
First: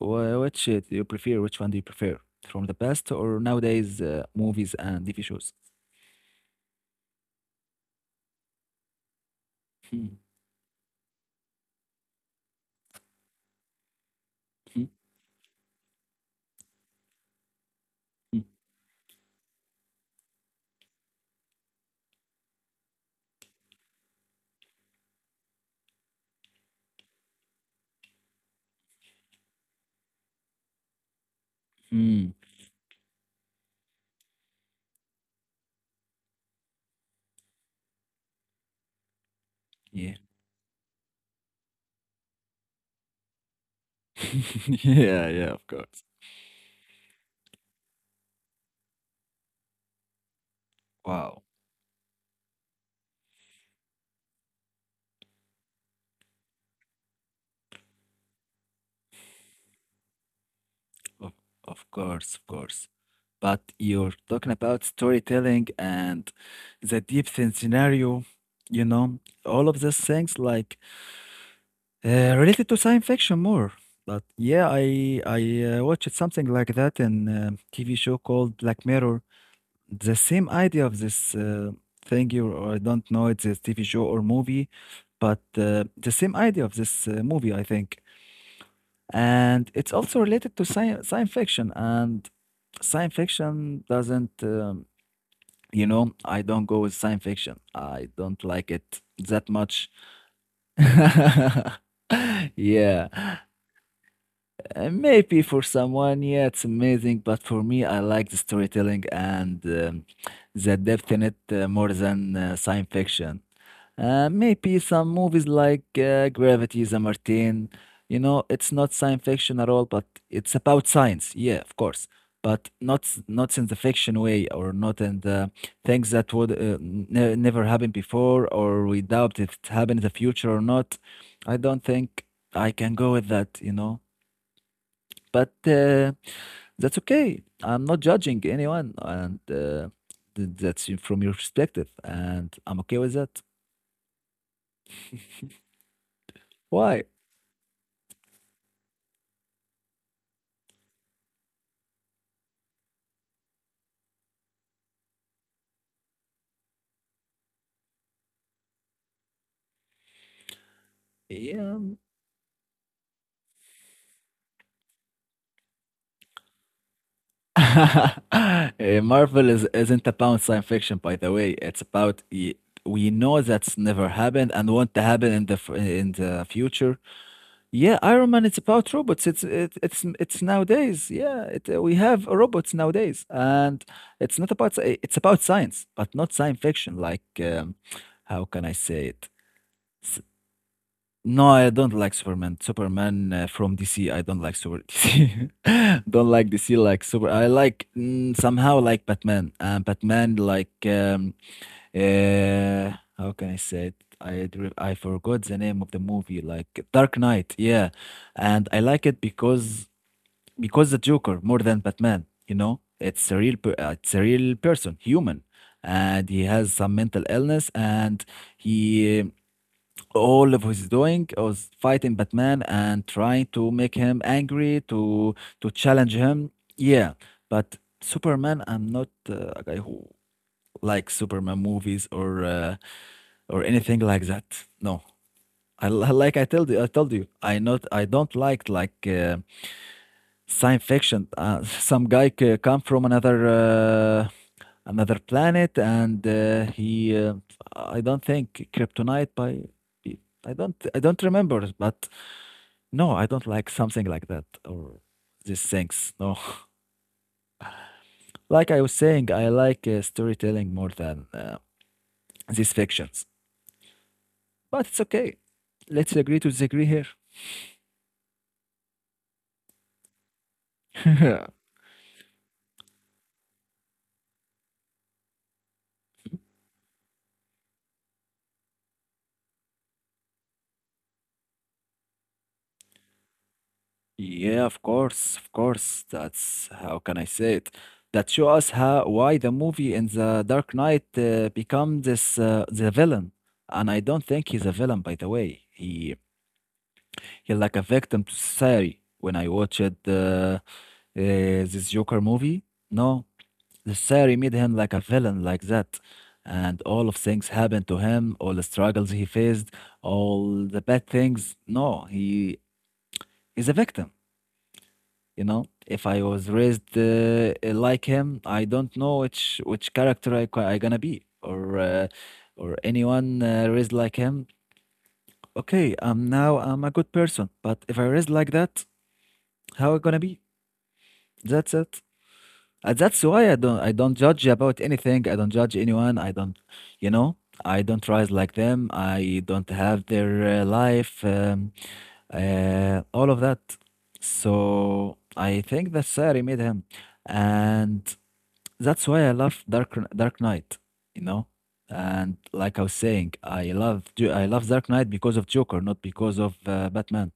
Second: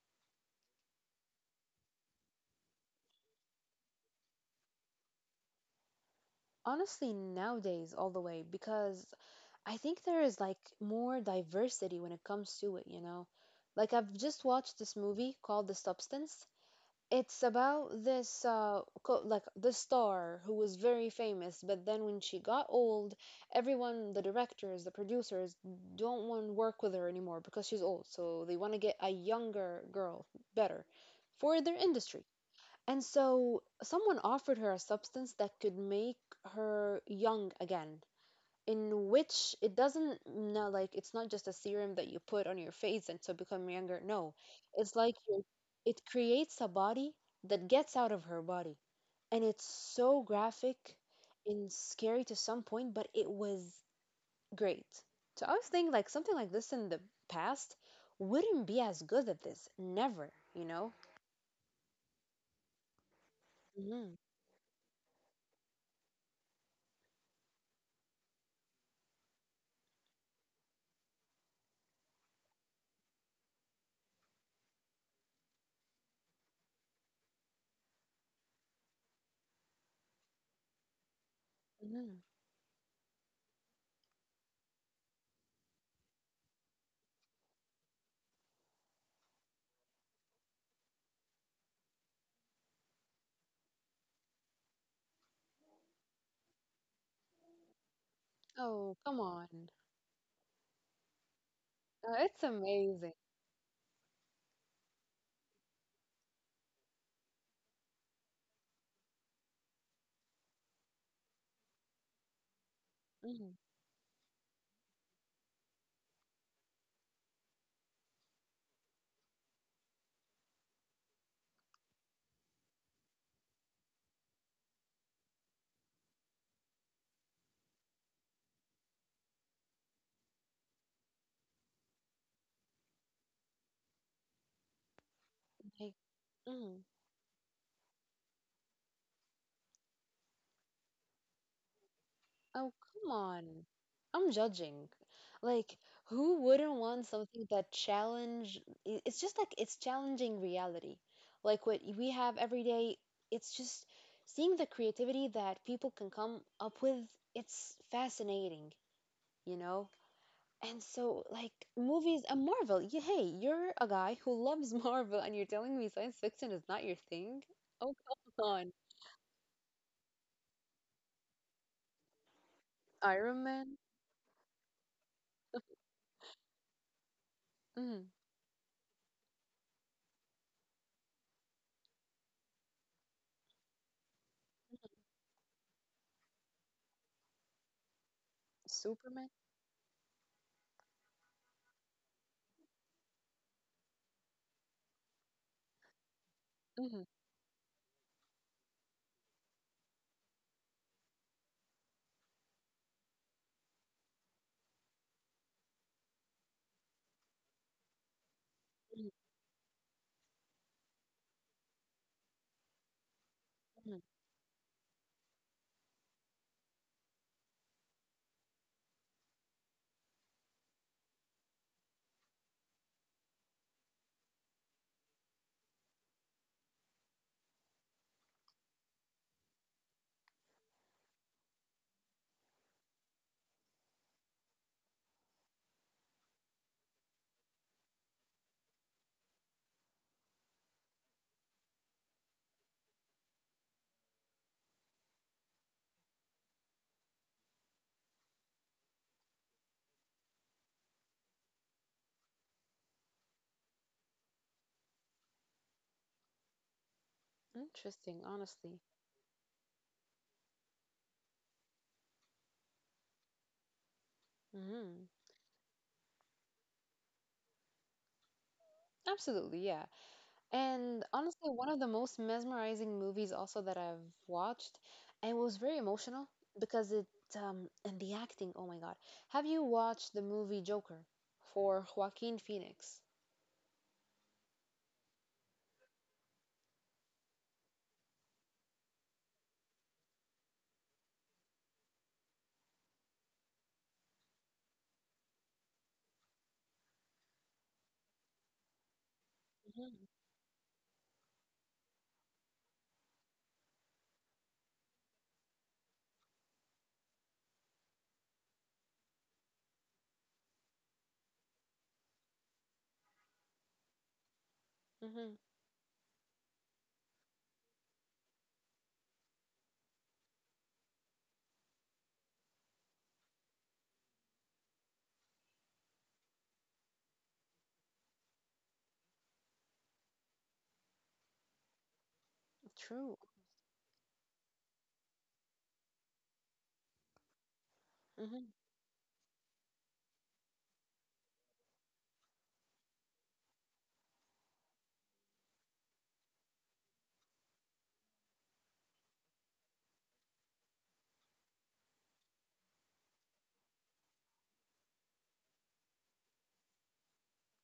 S1: Which do you prefer? Which one do you prefer from the past or nowadays movies and TV shows?
S2: Honestly, nowadays, all the way, because I think
S1: Hmm,
S2: there is like more diversity when it comes to it. Like I've just watched
S1: hmm,
S2: this movie called The Substance. It's about this
S1: hmm,
S2: like the star who was very famous, but then when she got old, everyone, the directors, the producers don't want to work with her anymore because she's old. So they want to get a younger girl, better for their industry.
S1: hmm.
S2: And so someone offered her a substance that could make her young again, in which it
S1: Yeah.
S2: doesn't, no, like it's not just a serum that you put on your face and to become younger, no, it's like
S1: Yeah,
S2: you
S1: yeah, of
S2: it
S1: course.
S2: creates a body that gets out of her body, and it's so graphic
S1: Wow.
S2: and scary to some point, but it was great. So I was thinking, like, something like this in the past wouldn't be as good at this, never.
S1: Of, of course, of course. But
S2: Hmm.
S1: you're talking about storytelling and the deep thin scenario, you know, all of these things like related to science fiction more. But yeah, I watched something like that in a TV show called Black Mirror. The same idea of this
S2: Hmm.
S1: thing you or I don't know it's a TV show or movie, but the same idea of this movie I think, and it's also related to science fiction, and science fiction doesn't you know I don't go with science fiction, I don't like
S2: Oh,
S1: it
S2: come
S1: that
S2: on.
S1: much.
S2: It's amazing.
S1: Yeah, maybe for someone yeah it's amazing, but for me I like the storytelling and the depth in it more than science fiction.
S2: Hmm.
S1: Maybe some movies like Gravity, The Martin. You know, it's not science fiction at all, but it's about science. Yeah, of course, but not in the fiction way, or not in the things that would ne never happen before, or we doubt if it happened in the future or not. I don't think I can go with that. You know, but
S2: Like, mhm.
S1: that's okay. I'm not judging anyone, and that's from your perspective, and
S2: Oh,
S1: I'm okay with
S2: come
S1: that.
S2: on. I'm judging. Like, who wouldn't
S1: Why?
S2: want something that challenge? It's just like it's challenging reality. Like what we have every day, it's just seeing the creativity that people can come up with, it's fascinating, you know? And so, like,
S1: Yeah,
S2: movies and Marvel, hey, you're a guy who loves Marvel and you're telling me science fiction is not your thing? Oh, come on.
S1: Marvel is, isn't about science fiction, by the way. We know
S2: Iron
S1: that's
S2: Man?
S1: never happened and won't happen in the in the future. Yeah,
S2: Mm.
S1: Iron Man. It's about robots. It's nowadays. Yeah, we have robots nowadays, and it's about science, but not science fiction. Like, how can I say it?
S2: Superman?
S1: No, I don't like Superman. Superman from DC. I don't like Super DC. Don't like DC like
S2: Mm-hmm.
S1: Super. I like somehow like Batman. And Batman like uh how can I say it? I forgot the name of the movie like Dark Knight. Yeah. And I like it because the Joker more than Batman, you know? It's a real per it's a real person, human. And he has some mental illness and he all of his doing was fighting Batman and trying to make him angry to challenge him. Yeah, but Superman, I'm not a guy who likes Superman movies or or anything like that. No, I like I told you, I not I don't like like science fiction. Some guy come from another. Another planet and he I don't think kryptonite by I don't remember, but no, I don't like something like that or these things. No.
S2: Interesting,
S1: Like
S2: honestly.
S1: I was saying, I like storytelling more than these fictions. But it's
S2: Hmm.
S1: okay. Let's agree to disagree here.
S2: Absolutely, yeah. And honestly, one of the most mesmerizing movies also that I've watched, and it was very emotional because it and the acting, oh my God. Have you watched the movie Joker for Joaquin Phoenix?
S1: Yeah, of course, of course. That's, how can I say it? That show us how why the movie in the Dark Knight become this the villain. And I don't think he's a villain, by the way. He's like a victim to society. When I watched
S2: Hmm.
S1: this Joker movie, no, necessary made him like a villain like that. And all of things happened to him, all the struggles he faced, all the bad things. No, he is a victim,
S2: Hmm.
S1: you know. If I was raised like him, I don't know which character I gonna be, or anyone raised like him. Okay, I'm now I'm a good person, but if I raised like that, how I gonna be? That's it.
S2: True.
S1: That's why I don't judge about anything. I don't judge anyone. I don't, you know, I don't rise like
S2: Mm-hmm.
S1: them. I don't have their life, all of that. So I think that's Sari made him, and that's why I love Dark Knight, you know. And like I was saying, I love I love Dark Knight because of Joker, not because of Batman.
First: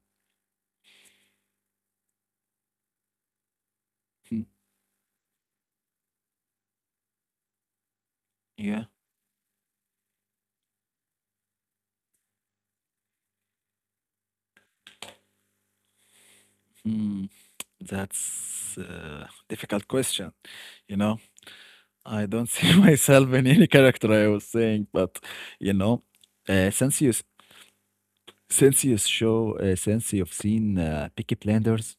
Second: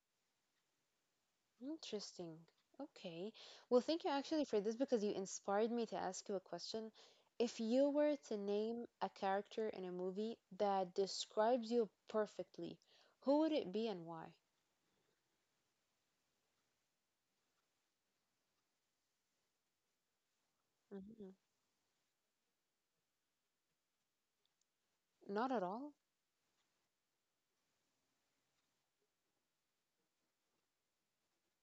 S2: Interesting. Okay. Well, thank you
S1: Hmm.
S2: actually for this because you inspired me to ask you a question. If you were to
S1: Yeah.
S2: name a character in a movie that describes you perfectly, who would it be and why?
S1: Hmm, that's difficult question, you know.
S2: Hmm.
S1: I don't see myself in any character I was saying, but you
S2: Not at
S1: know,
S2: all?
S1: uh, since you s- since you show since you've seen Peaky Blinders,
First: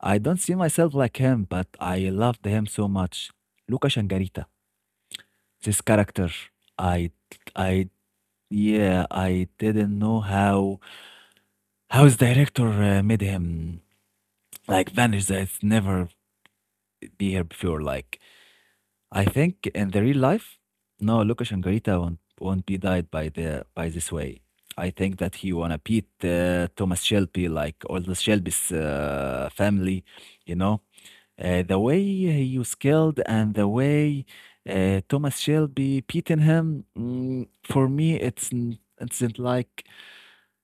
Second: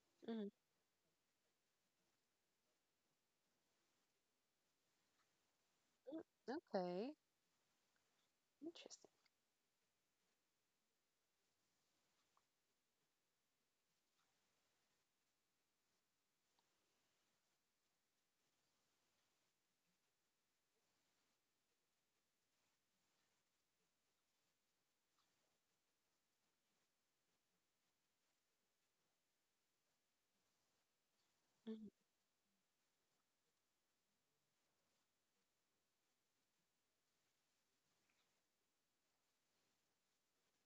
S1: I don't
S2: Hmm.
S1: see myself like him, but I loved him so much. Luca Shangarita, this character, I
S2: Okay.
S1: I yeah,
S2: Interesting.
S1: I didn't know how his director made him like vanish that never be here before. Like I think in the real life, no, Lucas Angarita won't be died by the by this way. I think that he wanna beat Thomas Shelby, like all the Shelby's family, you know. The
S2: Mhm.
S1: way he was killed and the way Thomas Shelby beaten him, mm, for me, it's it's not like,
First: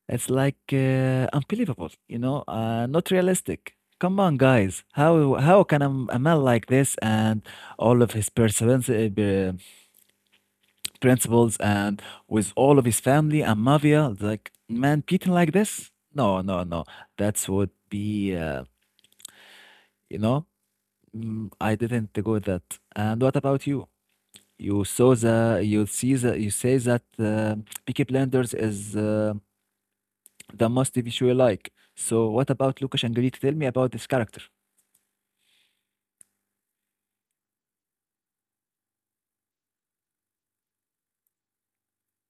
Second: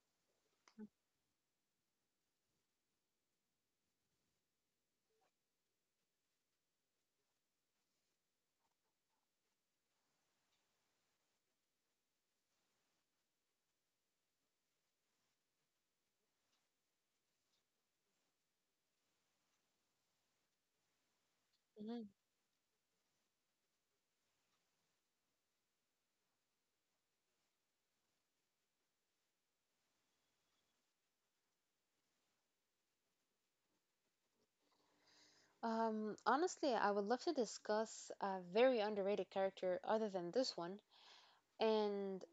S1: it's like unbelievable, you know, not realistic. Come on, guys. How can a, a man like this and all of his perseverance, principles, and with all of his family and mafia, like man beaten like this? No, no, no. That would be, you know, mm, I
S2: Mhm.
S1: didn't go with that. And what about you? You say that Peaky Blinders is the must TV show you sure like. So what about Lucas and Greek? Tell me about this character.
S2: Honestly, I would love to discuss a very underrated character other than this one. And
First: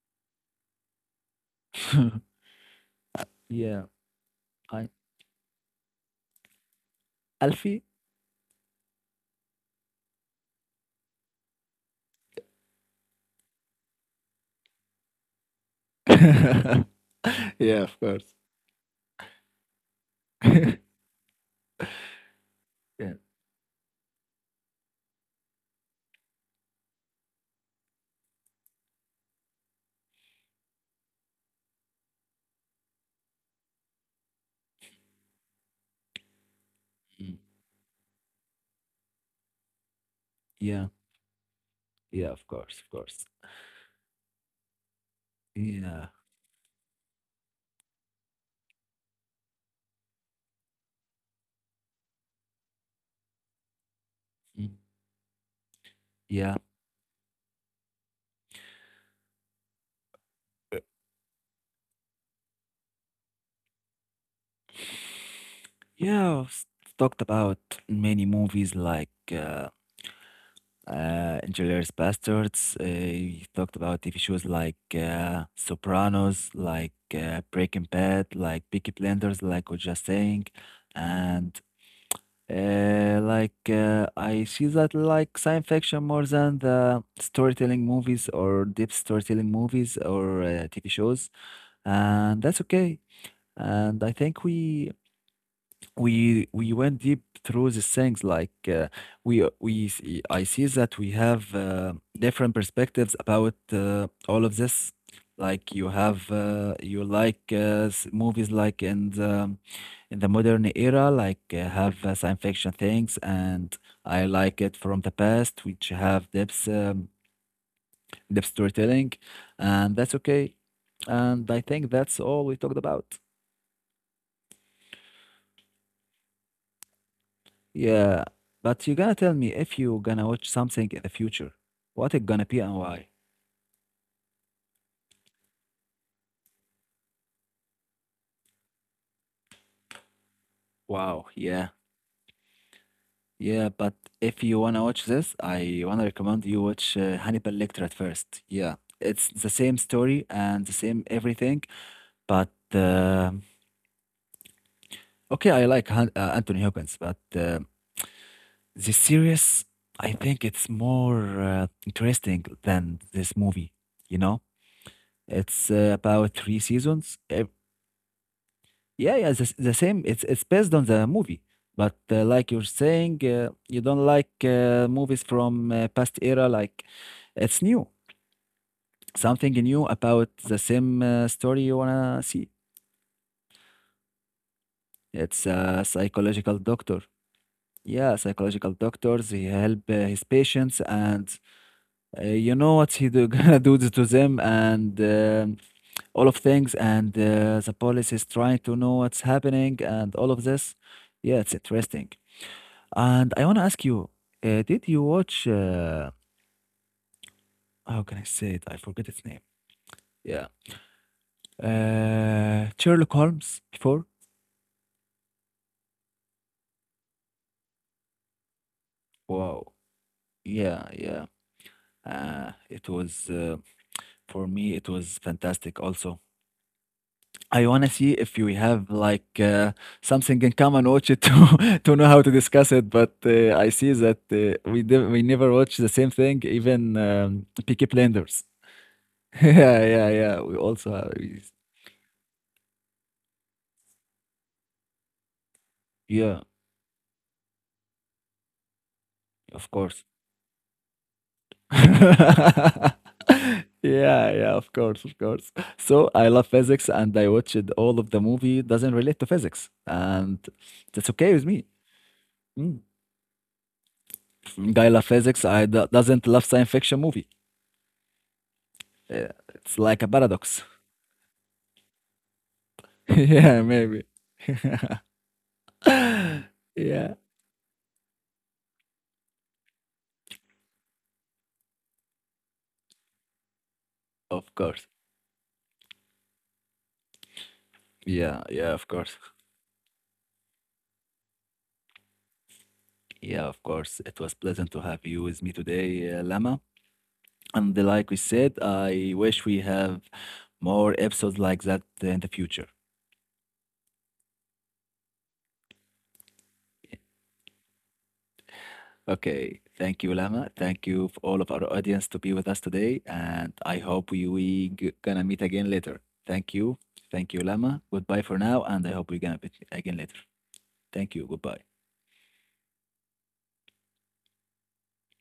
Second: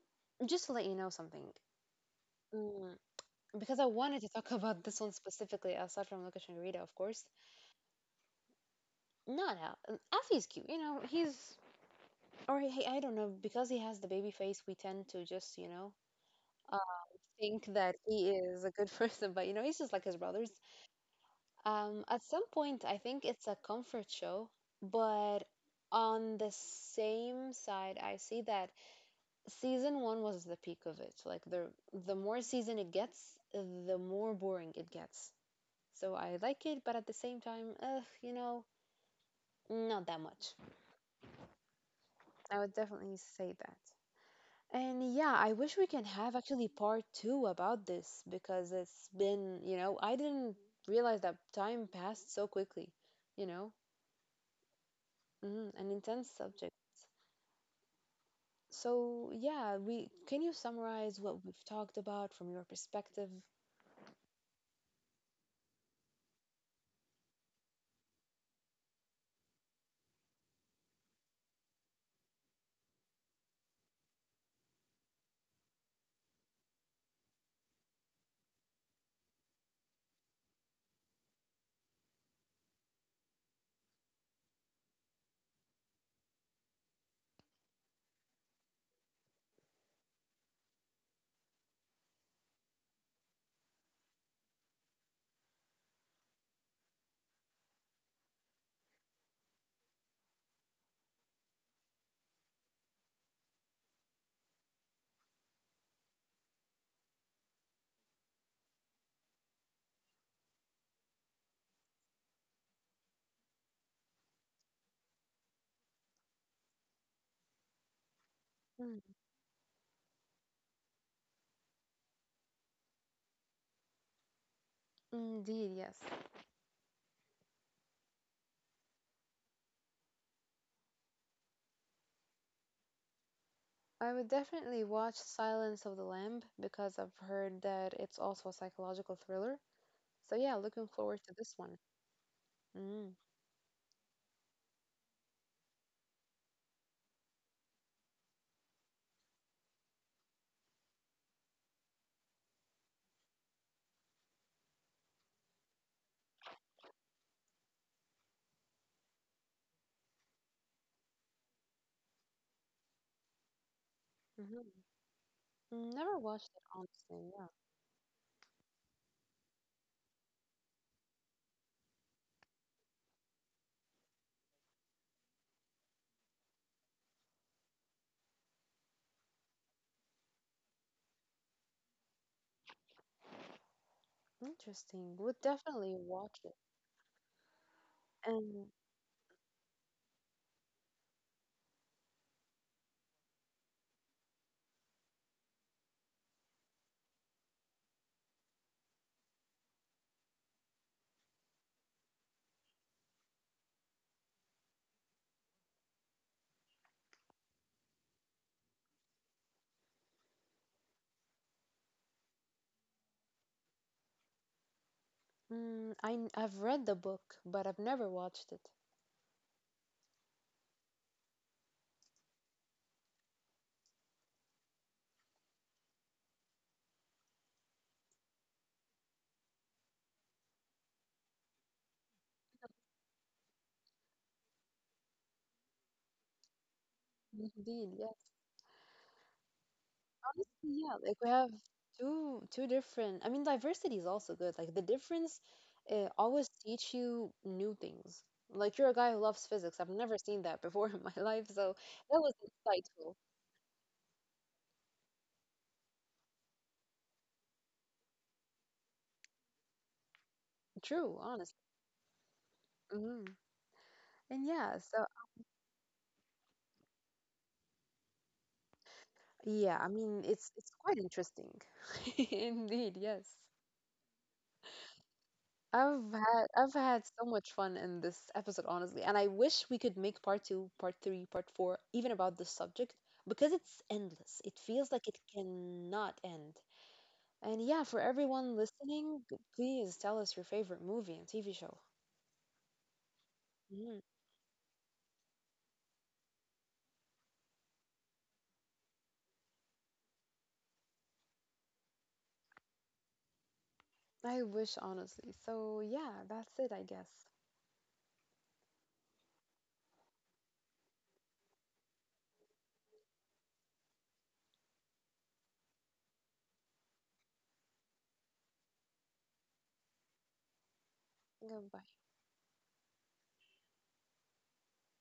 S2: just to let you know something, because
S1: Yeah,
S2: I wanted to talk about
S1: I
S2: this one specifically, aside from Lucas and Rita, of course.
S1: Alfie.
S2: Not Al. Afi's cute, you know. He's, or he, I don't know because he has the baby face. We tend to just uh,
S1: Yeah.
S2: think that
S1: Yeah, of
S2: he
S1: course.
S2: is a good person, but you know he's just like his brothers. At some point, I
S1: Yeah.
S2: think it's a comfort show, but on the same side, I see that season one was the peak of it. Like the more season it gets, the more boring it gets. So I like it, but at the
S1: Mm.
S2: same time, not that much.
S1: Yeah, yeah, of
S2: I would
S1: course, of
S2: definitely
S1: course.
S2: say that. And yeah, I wish we
S1: Yeah.
S2: can have actually part two about this, because it's been, I didn't realize that time passed so quickly, you know,
S1: Mm,
S2: an intense
S1: yeah,
S2: subject. So yeah, we can you summarize what we've talked about from your perspective?
S1: yeah. Talked about many movies like Inglorious Bastards. You talked about TV shows like Sopranos, like Breaking Bad, like Peaky Blinders, like we was just saying, and like I see that like science fiction more than the storytelling movies or deep storytelling movies or TV shows, and that's okay. And I think we went deep through these things, like I see that we have different perspectives about all of this. Like you have you like movies like in the modern era, like have science fiction things, and I like it from the past which have depth, depth
S2: Mm.
S1: storytelling, and that's okay, and I think that's all we talked about.
S2: Indeed, yes.
S1: Yeah, but you gonna tell me, if you gonna watch something in the future, what it gonna be and why?
S2: I would definitely watch Silence of the Lamb because I've heard that it's also a psychological thriller. So yeah, looking forward
S1: Wow,
S2: to this
S1: yeah,
S2: one. Mm.
S1: yeah. But if you wanna watch this, I wanna recommend you watch Hannibal Lecter at first. Yeah, it's the same story and the same everything. But um, okay, I like Han Anthony Hopkins, but this series, I think it's more interesting than this movie. You know,
S2: Hmm.
S1: it's
S2: Never
S1: about
S2: watched
S1: three
S2: it,
S1: seasons.
S2: honestly. Yeah,
S1: Yeah, yeah, the same. It's based on the movie, but like you're saying, you don't like movies from past era. Like it's new, something new about the same story you wanna see.
S2: interesting. Would
S1: It's a
S2: definitely watch it.
S1: psychological doctor. Yeah,
S2: And
S1: psychological doctors. He help his patients, and you know what he do, gonna do to them, and um, all of things, and the police is trying to know what's happening, and all of this. Yeah, it's interesting. And I want to ask you, did you watch, how can I say it? I forget its name. Yeah. Sherlock Holmes before?
S2: I've read the book, but I've never watched it.
S1: Wow. Yeah, yeah. It was, for me, it was fantastic also. I want to see if you have like something in common, watch it to to know how to discuss it. But I see that we never watch the same thing, even Peaky
S2: Indeed, yes.
S1: Blinders. Yeah, yeah,
S2: Honestly,
S1: yeah.
S2: yeah.
S1: We
S2: Like we
S1: also
S2: have
S1: have, we-
S2: two different. I mean, diversity is also good. Like the difference, always
S1: Yeah,
S2: teach you new things. Like you're a guy who loves physics.
S1: of
S2: I've
S1: course.
S2: never seen that before in my life, so that was insightful.
S1: Yeah, yeah, of course, of course. So I love physics and I watched all of the movie doesn't relate to physics, and that's
S2: True,
S1: okay with
S2: honestly.
S1: me. Mm.
S2: Hmm. And yeah,
S1: Guy
S2: so.
S1: love physics, doesn't love science fiction movie. Yeah,
S2: Yeah,
S1: it's
S2: I
S1: like a
S2: mean it's
S1: paradox.
S2: it's quite interesting. Indeed, yes.
S1: Yeah, maybe.
S2: I've had
S1: Yeah,
S2: so much fun in this episode, honestly, and I wish we could make part two, part three, part four, even about this subject, because it's endless.
S1: of
S2: It
S1: course.
S2: feels like it cannot end. And yeah, for
S1: Yeah,
S2: everyone
S1: yeah, of course.
S2: listening, please tell us your favorite movie and TV show.
S1: Yeah, of
S2: Mhm.
S1: course. It was pleasant to have you with me today, Lama. And like we said, I wish we have more episodes like that in the future.
S2: I wish, honestly. So yeah, that's it, I guess.
S1: Okay, thank you, Lama. Thank you for all of our audience to be with us today, and I hope gonna meet again later. Thank you, thank you, Lama. Goodbye for now, and I hope we gonna meet again later. Thank you. Goodbye.
S2: Goodbye.